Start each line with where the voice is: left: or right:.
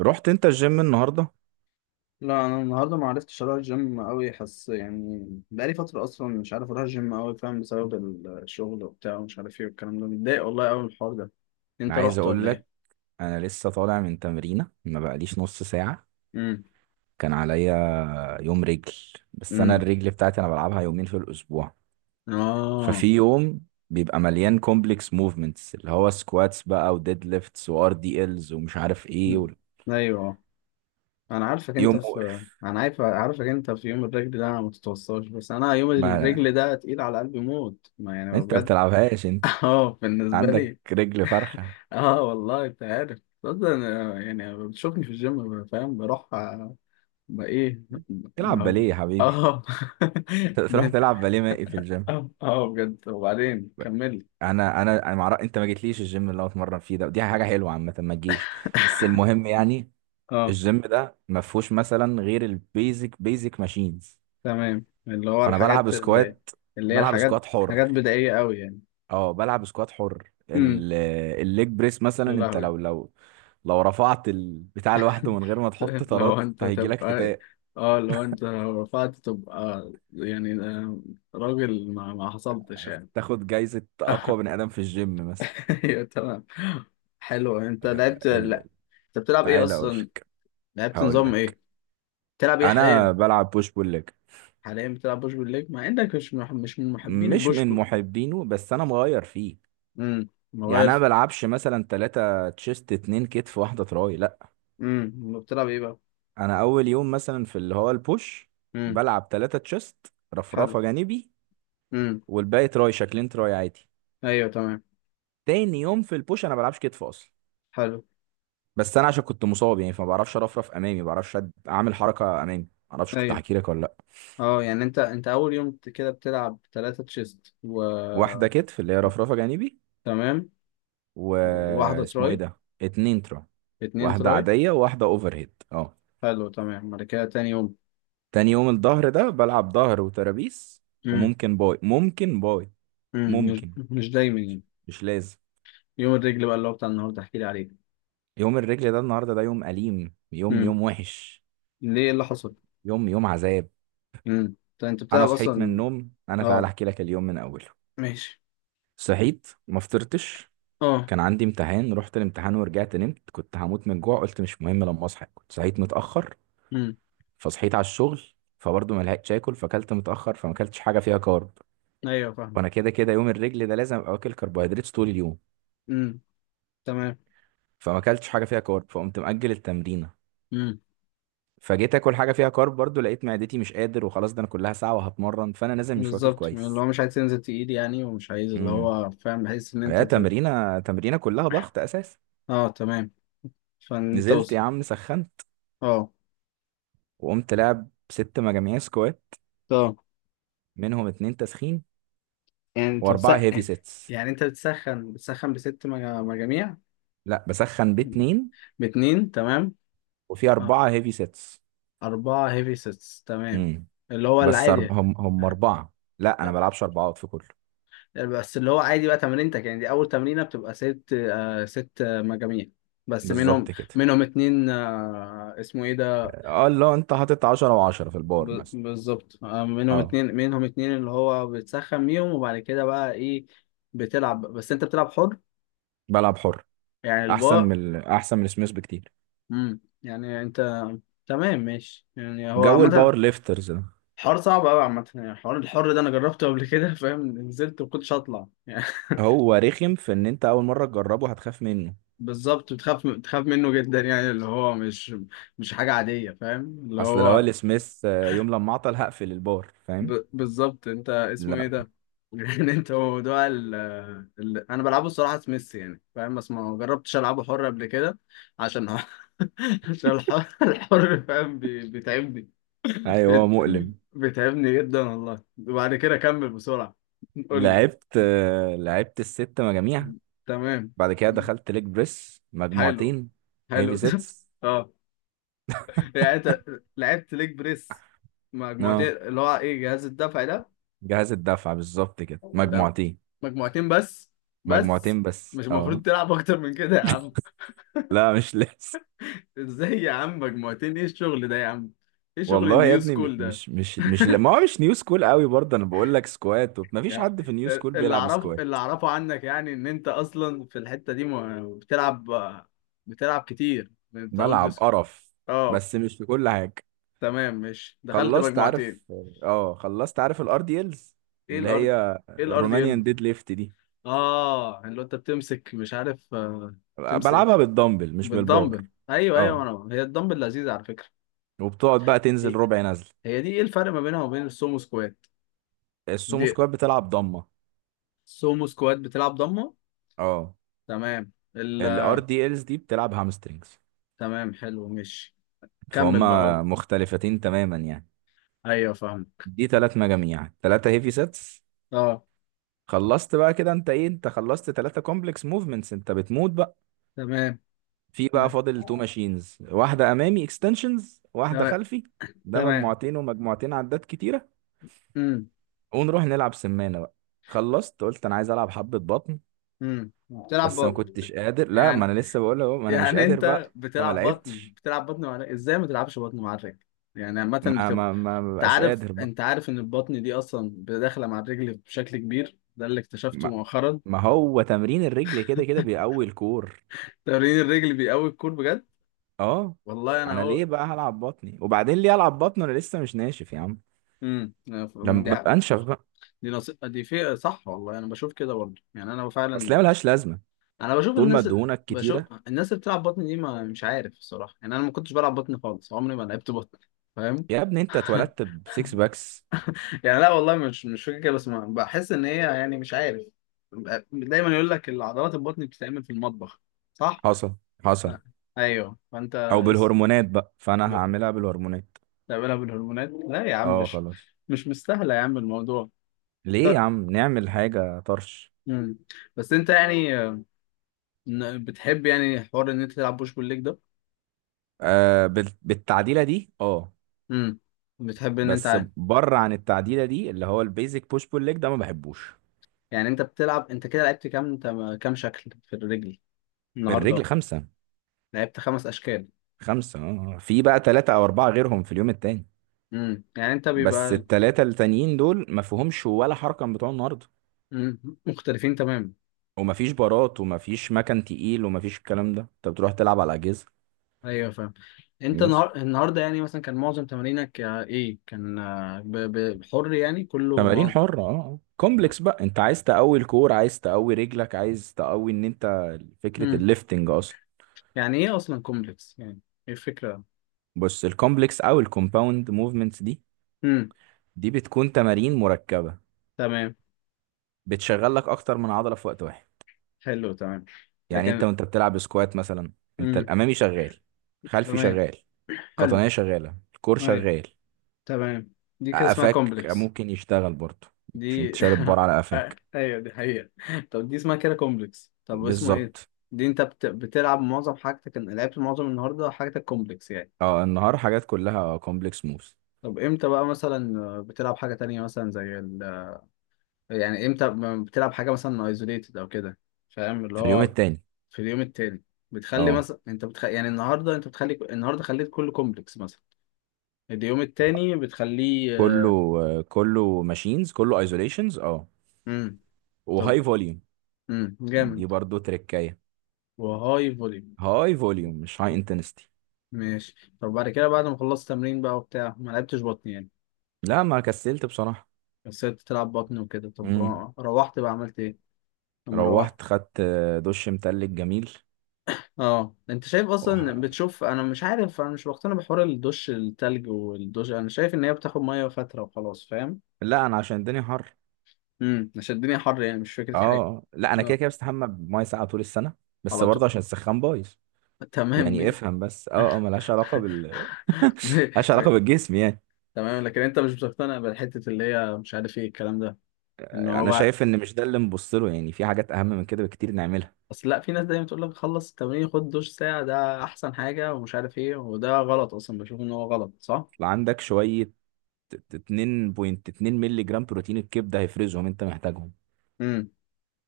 right: رحت انت الجيم النهارده؟
left: لا، انا النهارده ما عرفتش اروح الجيم قوي. حس يعني بقالي فتره اصلا مش عارف اروح الجيم قوي، فاهم، بسبب الشغل وبتاع ومش عارف ايه والكلام ده. متضايق والله قوي من الحوار ده.
right: انا
left: انت
right: عايز
left: رحت
right: اقول
left: ولا ايه؟
right: لك، انا لسه طالع من تمرينه ما بقاليش نص ساعه.
left: امم.
right: كان عليا يوم رجل. بس انا
left: امم.
right: الرجل بتاعتي انا بلعبها يومين في الاسبوع. ففي
left: اه.
right: يوم بيبقى مليان كومبلكس موفمنتس اللي هو سكواتس بقى وديد ليفتس وار دي الز ومش عارف ايه و...
left: مم. ايوه. انا عارفك انت
right: يوم
left: في.
right: مقرف.
left: انا عارف، عارفك انت في يوم الرجل ده ما تتوصاش، بس انا يوم
right: ما
left: الرجل ده تقيل على قلبي موت، ما يعني
right: انت ما
left: بجد.
right: بتلعبهاش، انت
left: اه، بالنسبه
right: عندك
left: لي.
right: رجل فرخه،
left: اه والله، انت عارف اصلا، يعني بتشوفني في الجيم، فاهم، بروح. ما ايه؟
right: تلعب
left: ما.
right: باليه يا حبيبي
left: اه.
right: تروح
left: ده.
right: تلعب باليه مائي في الجيم.
left: اه اه، بجد، وبعدين كمل.
right: انا معرف... انت ما جيتليش الجيم اللي هو اتمرن فيه ده، ودي حاجه حلوه عامه ما تجيش. بس المهم يعني،
left: اه
right: الجيم ده ما فيهوش مثلا غير البيزك بيزك ماشينز.
left: تمام، اللي هو
right: فانا بلعب
left: الحاجات اللي،
right: سكوات،
left: اللي هي
right: بلعب
left: الحاجات،
right: سكوات
left: حاجات
right: حر.
left: بدائية قوي يعني.
right: اه بلعب سكوات حر،
left: امم.
right: الليج بريس مثلا،
left: يا
right: انت
left: لهوي.
right: لو لو رفعت البتاع لوحده من غير ما تحط
left: لو
right: طارات انت
left: انت
right: هيجيلك
left: تبقى.
right: فتاء،
left: اه، لو انت لو رفعت تبقى يعني آه، راجل، ما حصلتش يعني.
right: تاخد جايزه اقوى بني ادم في الجيم مثلا.
left: ايوه تمام. حلو، انت
right: آه،
left: لعبت لا؟
right: ال...
left: انت بتلعب ايه
right: تعالى اقول
left: اصلا؟
right: لك.
left: لعبت
right: هقول
left: نظام
right: لك،
left: ايه؟ بتلعب ايه
right: انا
left: حاليا؟
right: بلعب بوش بول ليج.
left: حاليا بتلعب بوش بول ليج مع انك مش من محبين
right: مش
left: البوش
right: من
left: بول.
right: محبينه بس انا مغير فيه.
left: امم،
right: يعني انا ما
left: مغير.
right: بلعبش مثلا ثلاثة تشيست اتنين كتف واحدة تراي، لا.
left: امم، بتلعب ايه بقى؟
right: انا اول يوم مثلا في اللي هو البوش،
left: امم،
right: بلعب ثلاثة تشيست،
left: حلو.
right: رفرفة جانبي،
left: امم.
right: والباقي تراي، شكلين تراي عادي.
left: ايوه تمام.
right: تاني يوم في البوش انا بلعبش كتف اصلا.
left: حلو.
right: بس انا عشان كنت مصاب يعني فما بعرفش ارفرف امامي، ما بعرفش اعمل حركة امامي. ما اعرفش كنت
left: ايوه.
right: هحكي لك ولا لا.
left: اه، يعني انت انت اول يوم كده بتلعب ثلاثة تشيست و.
right: واحدة كتف اللي هي رفرفة جانبي،
left: تمام. واحدة
right: واسمه ايه
left: تراي،
right: ده، اتنين تراي،
left: اتنين
right: واحدة
left: تراي.
right: عادية وواحدة اوفر هيد اه.
left: حلو تمام، بعد كده تاني يوم.
right: تاني يوم الظهر ده بلعب ظهر وترابيس،
left: امم.
right: وممكن باي ممكن باي
left: امم. مش.
right: ممكن،
left: مش دايما يعني.
right: مش لازم.
left: يوم الرجل بقى اللي هو بتاع النهارده احكي لي عليه.
right: يوم الرجل ده النهارده ده يوم أليم، يوم
left: امم.
right: يوم وحش،
left: ليه، إيه اللي حصل؟
right: يوم يوم عذاب.
left: امم. انت
right: أنا
left: بتلعب
right: صحيت من
left: اصلا؟
right: النوم، أنا تعالى
left: اه.
right: أحكي لك اليوم من أوله.
left: ماشي.
right: صحيت ما فطرتش.
left: اه.
right: كان عندي امتحان، رحت الامتحان ورجعت نمت، كنت هموت من الجوع، قلت مش مهم لما أصحى، كنت صحيت متأخر.
left: امم.
right: فصحيت على الشغل، فبرضه ما لحقتش آكل، فأكلت متأخر، فما أكلتش حاجة فيها كارب.
left: ايوه فاهم.
right: وأنا كده كده يوم الرجل ده لازم أبقى واكل كربوهيدرات طول اليوم.
left: امم. تمام.
right: فما اكلتش حاجه فيها كارب، فقمت مأجل التمرينه.
left: امم.
right: فجيت اكل حاجه فيها كارب برضو، لقيت معدتي مش قادر وخلاص، ده انا كلها ساعه وهتمرن فانا نازل مش واكل
left: بالظبط، اللي
right: كويس.
left: هو مش عايز تنزل تقيل يعني ومش عايز، اللي
right: امم،
left: هو فاهم، بحيث ان انت
right: هي
left: ت...
right: تمرينه كلها ضغط اساسا.
left: اه تمام. فانت وص...
right: نزلت يا عم، سخنت
left: اه.
right: وقمت لعب ست مجاميع سكوات،
left: اه،
right: منهم اتنين تسخين
left: يعني انت
right: واربعه هيفي
left: بتسخن؟
right: سيتس.
left: يعني انت بتسخن بست مجاميع؟
right: لا بسخن باتنين
left: باتنين، تمام.
right: وفي
left: اه.
right: اربعه هيفي سيتس.
left: اربعة هيفي سيتس، تمام.
right: امم،
left: اللي هو
right: بس
left: العادي.
right: هم
left: آه.
right: اربعه. لا انا بلعبش اربعات في كله،
left: بس اللي هو عادي بقى تمرينتك، يعني دي اول تمرينة بتبقى ست آه، ست آه، مجاميع. بس منهم.
right: بالظبط كده.
left: منهم اتنين آه، اسمه ايه ده؟
right: اه لا انت حاطط 10 و10 في البار مثلا.
left: بالظبط آه، منهم
right: اه
left: اتنين، اللي هو بتسخن بيهم، وبعد كده بقى ايه؟ بتلعب، بس انت بتلعب حر؟
right: بلعب حر،
left: يعني
right: احسن من
left: الباء.
right: احسن من سميث بكتير،
left: امم، يعني انت. تمام ماشي، يعني هو
right: جو
left: عامة
right: الباور ليفترز ده.
left: حوار صعب قوي عامة. يعني حوار الحر ده انا جربته قبل كده. فاهم، نزلت وكنتش هطلع يعني.
right: هو رخم في ان انت اول مره تجربه هتخاف منه.
left: بالظبط، بتخاف منه جدا، يعني اللي هو مش، مش حاجة عادية، فاهم، اللي
right: اصل لو
left: هو
right: قال سميث يوم لما عطل هقفل البار فاهم،
left: ب... بالظبط، انت اسمه ايه
right: لا.
left: ده؟ يعني انت، هو موضوع ال... ال... انا بلعبه الصراحه سميث، يعني فاهم، بس ما جربتش العبه حر قبل كده، عشان عشان الحر فاهم بي... بيتعبني.
right: ايوه هو
left: بيت...
right: مؤلم.
left: بيتعبني جدا والله. وبعد كده كمل بسرعه. قول لي.
right: لعبت، لعبت الست مجاميع.
left: تمام.
right: بعد كده دخلت ليج بريس
left: حلو.
right: مجموعتين
left: حلو.
right: هيفي سيتس،
left: اه، يعني انت لعبت ليج بريس مجموعتين،
right: اه.
left: اللي هو ايه جهاز الدفع ده؟
right: جهاز الدفع بالظبط كده،
left: طب،
right: مجموعتين.
left: مجموعتين بس؟ بس؟
right: مجموعتين بس
left: مش المفروض
right: اه.
left: تلعب اكتر من كده يا عم؟
right: لا مش لسه.
left: ازاي يا عم، مجموعتين، ايه الشغل ده يا عم، ايه شغل
right: والله يا
left: النيو
right: ابني، م-
left: سكول ده؟
right: مش مش مش لا- ما هو مش نيو سكول قوي برضه، انا بقول لك سكوات ما فيش
left: يا-.
right: حد في نيو سكول بيلعب سكوات،
left: اللي اعرفه عنك يعني ان انت اصلا في الحتة دي بتلعب، بتلعب كتير، انت اولد
right: ملعب
left: سكول.
right: قرف،
left: اه
right: بس مش في كل حاجه.
left: تمام ماشي، دخلت
right: خلصت عارف،
left: مجموعتين.
right: اه خلصت عارف الار دي الز،
left: ايه
right: اللي
left: الارض؟
right: هي
left: ايه الارض ال.
right: الرومانيان ديد ليفت دي.
left: اه، اللي هو انت بتمسك، مش عارف آه، بتمسك
right: بلعبها بالدمبل مش بالبار.
left: بالدمبل، ايوه ايوه،
right: اه
left: انا هي الدمبل لذيذة على فكرة.
right: وبتقعد بقى تنزل ربع نزل.
left: هي دي، ايه الفرق ما بينها وبين السومو سكوات؟
right: السومو
left: دي.
right: سكوات بتلعب ضمه،
left: السومو سكوات بتلعب ضمه؟
right: اه.
left: تمام ال...
right: الار دي الز دي بتلعب هامسترينجز.
left: تمام حلو ماشي. كمل بقى.
right: فهما مختلفتين تماما يعني.
left: ايوه فاهمك.
right: دي تلات مجاميع تلاتة هيفي سيتس.
left: اه.
right: خلصت بقى كده، انت ايه، انت خلصت ثلاثة كومبلكس موفمنتس، انت بتموت بقى.
left: تمام.
right: في بقى فاضل تو ماشينز، واحدة امامي اكستنشنز واحدة
left: تمام.
right: خلفي. ده
left: تمام.
right: مجموعتين ومجموعتين عدات كتيرة.
left: امم.
right: ونروح نلعب سمانة بقى. خلصت قلت انا عايز العب حبة بطن،
left: امم. بتلعب ب...
right: بس ما
left: بت...
right: كنتش قادر. لا ما
left: يعني.
right: انا لسه بقول اهو، ما انا مش
left: يعني
right: قادر
left: انت
right: بقى، فما
left: بتلعب بطن،
right: لعبتش.
left: بتلعب بطن مع الرجل؟ ازاي ما تلعبش بطن مع الرجل؟ يعني عامة
right: ما
left: بتبقى.
right: ما ما ما بقاش قادر بقى.
left: انت عارف ان البطن دي اصلا داخلة مع الرجل بشكل كبير، ده اللي اكتشفته
right: ما,
left: مؤخرا.
right: ما هو تمرين الرجل كده كده بيقوي الكور،
left: تمرين الرجل بيقوي الكور بجد.
right: اه.
left: والله
right: انا
left: انا.
right: ليه بقى هلعب بطني، وبعدين ليه العب بطن، انا لسه مش ناشف يا عم،
left: امم. دي
right: لما ابقى
left: حق.
right: انشف بقى.
left: دي نص... دي في صح. والله انا بشوف كده برضه، يعني انا
right: اصل هي
left: فعلا
right: ملهاش لازمه.
left: انا بشوف
right: طول ما
left: الناس ال...
right: دهونك
left: بشوف
right: كتيره
left: الناس اللي بتلعب بطن دي، ما مش عارف الصراحه. يعني انا ما كنتش بلعب بطن خالص، عمري ما لعبت بطن، فاهم.
right: يا ابني انت اتولدت بسكس باكس.
left: يعني لا والله، مش فاكر كده، بس ما... بحس ان هي يعني مش عارف. دايما يقول لك العضلات البطن بتتعمل في المطبخ، صح؟
right: حصل حصل.
left: لا. ايوه فانت
right: او
left: اس...
right: بالهرمونات بقى، فانا
left: ب-
right: هعملها بالهرمونات.
left: بتعملها بالهرمونات؟ لا يا عم،
right: اه خلاص.
left: مش مستاهله يا عم الموضوع.
right: ليه يا عم نعمل حاجه طرش.
left: امم. بس انت يعني، إن- بتحب يعني حوار ان انت تلعب بوش بول ليج ده؟
right: آه بالتعديله دي اه.
left: امم. بتحب ان انت
right: بس
left: عارف،
right: بره عن التعديله دي اللي هو البيزك بوش بول ليج ده، ما بحبوش.
left: يعني انت بتلعب، انت كده لعبت كام، انت كام شكل في الرجل النهارده؟
right: الرجل خمسه.
left: لعبت خمس اشكال.
right: خمسه اه آه. في بقى ثلاثه او اربعه غيرهم في اليوم التاني.
left: امم، يعني انت
right: بس
left: بيبقى.
right: الثلاثه التانيين دول ما فيهمش ولا حركه من بتوع النهارده.
left: مم. مختلفين تماما.
right: ومفيش بارات ومفيش مكان تقيل ومفيش الكلام ده، انت بتروح تلعب على اجهزه.
left: ايوه فاهم. انت
right: بس
left: النهار... النهارده يعني مثلا كان معظم تمارينك آه، ايه كان آه، ب... ب... حر يعني كله
right: تمارين
left: معظم.
right: حره اه آه. كومبلكس بقى، انت عايز تقوي الكور، عايز تقوي رجلك، عايز تقوي ان انت، فكره
left: امم،
right: الليفتنج اصلا.
left: يعني ايه اصلا كومبلكس يعني، ايه الفكره؟
right: بص الكومبلكس او الكومباوند موفمنتس دي،
left: امم.
right: دي بتكون تمارين مركبه،
left: تمام
right: بتشغل لك اكتر من عضله في وقت واحد.
left: حلو. تمام. ده
right: يعني انت
left: كان.
right: وانت بتلعب سكوات مثلا، انت
left: امم.
right: الامامي شغال، خلفي
left: تمام.
right: شغال،
left: حلو.
right: قطنيه شغاله، الكور
left: ايوه
right: شغال.
left: تمام. دي كده اسمها
right: قفاك
left: كومبلكس؟
right: ممكن يشتغل برضه، مش انت
left: دي.
right: شارب بار على
left: آه،
right: قفاك.
left: ايوه دي حقيقة. طب دي اسمها كده كومبلكس، طب اسمه ايه؟
right: بالظبط.
left: دي انت بت... بتلعب معظم حاجتك، لعبت معظم النهارده حاجتك كومبلكس يعني؟
right: اه النهار حاجات كلها كومبلكس موفز.
left: طب امتى بقى مثلا آه، بتلعب حاجة تانية مثلا زي ال... يعني امتى بتلعب حاجة مثلا ايزوليتد او كده، فاهم اللي
right: في اليوم
left: هو؟
right: التاني،
left: في اليوم التاني؟ بتخلي
right: اه
left: مثلا انت بتخ... يعني النهارده انت بتخلي، النهارده خليت كله كومبلكس مثلا. اليوم التاني بتخليه.
right: كله، كله ماشينز كله ايزوليشنز اه،
left: امم. طب.
right: وهاي فوليوم. دي
left: جامد.
right: برضو تركايه.
left: وهاي فوليوم.
right: هاي فوليوم مش هاي انتنستي.
left: ماشي طب، بعد كده بعد ما خلصت تمرين بقى وبتاع، ما لعبتش بطن يعني.
right: لا ما كسلت بصراحة.
left: بس سبت تلعب بطن وكده، طب
right: امم.
left: روحت بقى عملت ايه لما روحت؟
right: روحت خدت دش متلج جميل.
left: اه انت شايف اصلا،
right: وح-
left: بتشوف، انا مش عارف، انا مش بقتنع بحوار الدش التلج والدش، انا شايف ان هي بتاخد ميه فتره وخلاص، فاهم.
right: لا انا عشان الدنيا حر.
left: امم، عشان الدنيا حر يعني، مش فكره حاجه.
right: اه لا انا كده
left: اه،
right: كده بستحمى بميه ساقعة طول السنة، بس
left: على طول.
right: برضه عشان السخان بايظ.
left: تمام.
right: يعني
left: مي-.
right: افهم بس، اه اه، ملهاش علاقة بال
left: مي-.
right: ملهاش علاقة
left: مي-.
right: بالجسم يعني.
left: تمام، لكن انت مش بتقتنع بالحته اللي هي، مش عارف ايه الكلام ده، ان هو
right: انا
left: بقى.
right: شايف ان مش ده اللي نبص له، يعني في حاجات اهم من كده بكتير نعملها.
left: اصل لا، في ناس دايما تقول لك خلص التمرين خد دش ساعة ده احسن حاجة ومش عارف ايه، وده غلط اصلا، بشوف ان هو غلط صح؟
right: لو عندك شويه 2.2 مللي جرام بروتين الكبده هيفرزهم انت محتاجهم.
left: امم.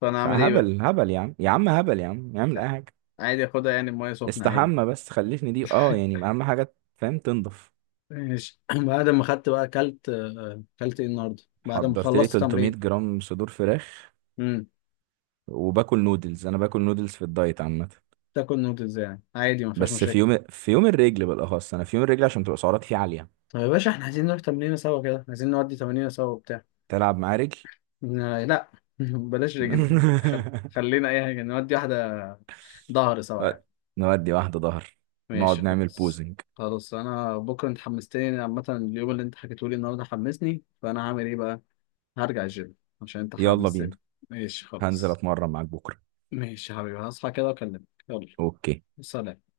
left: فانا اعمل ايه بقى؟
right: فهبل هبل يا عم، يا عم هبل يا عم، اعمل اي حاجه.
left: عادي اخدها يعني بمية سخنة عادي.
right: استحمى بس خلفني دي اه، يعني اهم حاجه فاهم، تنضف.
left: ماشي. بعد ما خدت بقى، اكلت آه، اكلت ايه النهارده بعد ما
right: حضرت لي
left: خلصت
right: 300
left: تمرين؟
right: جرام صدور فراخ،
left: امم.
right: وباكل نودلز، انا باكل نودلز في الدايت عامه.
left: تاكل نودلز يعني عادي، ما فيهاش
right: بس في
left: مشاكل؟
right: يوم، في يوم الرجل بالاخص، انا في يوم الرجل عشان تبقى سعرات فيه عاليه.
left: طب يا باشا احنا عايزين نروح تمرينة سوا كده، عايزين نودي تمرينة سوا وبتاع.
right: تلعب معاه رجل
left: آه، لا بلاش رجل. خل... خلينا اي حاجة، نودي واحدة. ظهر سوا يعني.
right: نودي واحدة ظهر، نقعد
left: ماشي
right: نعمل
left: خلاص.
right: بوزنج.
left: خلاص انا بكره، انت حمستني عامه، اليوم اللي انت حكيته لي النهارده حمسني، فانا هعمل ايه بقى؟ هرجع الجيم عشان انت
right: يلا بينا،
left: حمستني. ماشي
right: هنزل
left: خلاص.
right: اتمرن معاك بكرة.
left: ماشي يا حبيبي، هصحى كده واكلمك. يلا.
right: اوكي.
left: سلام.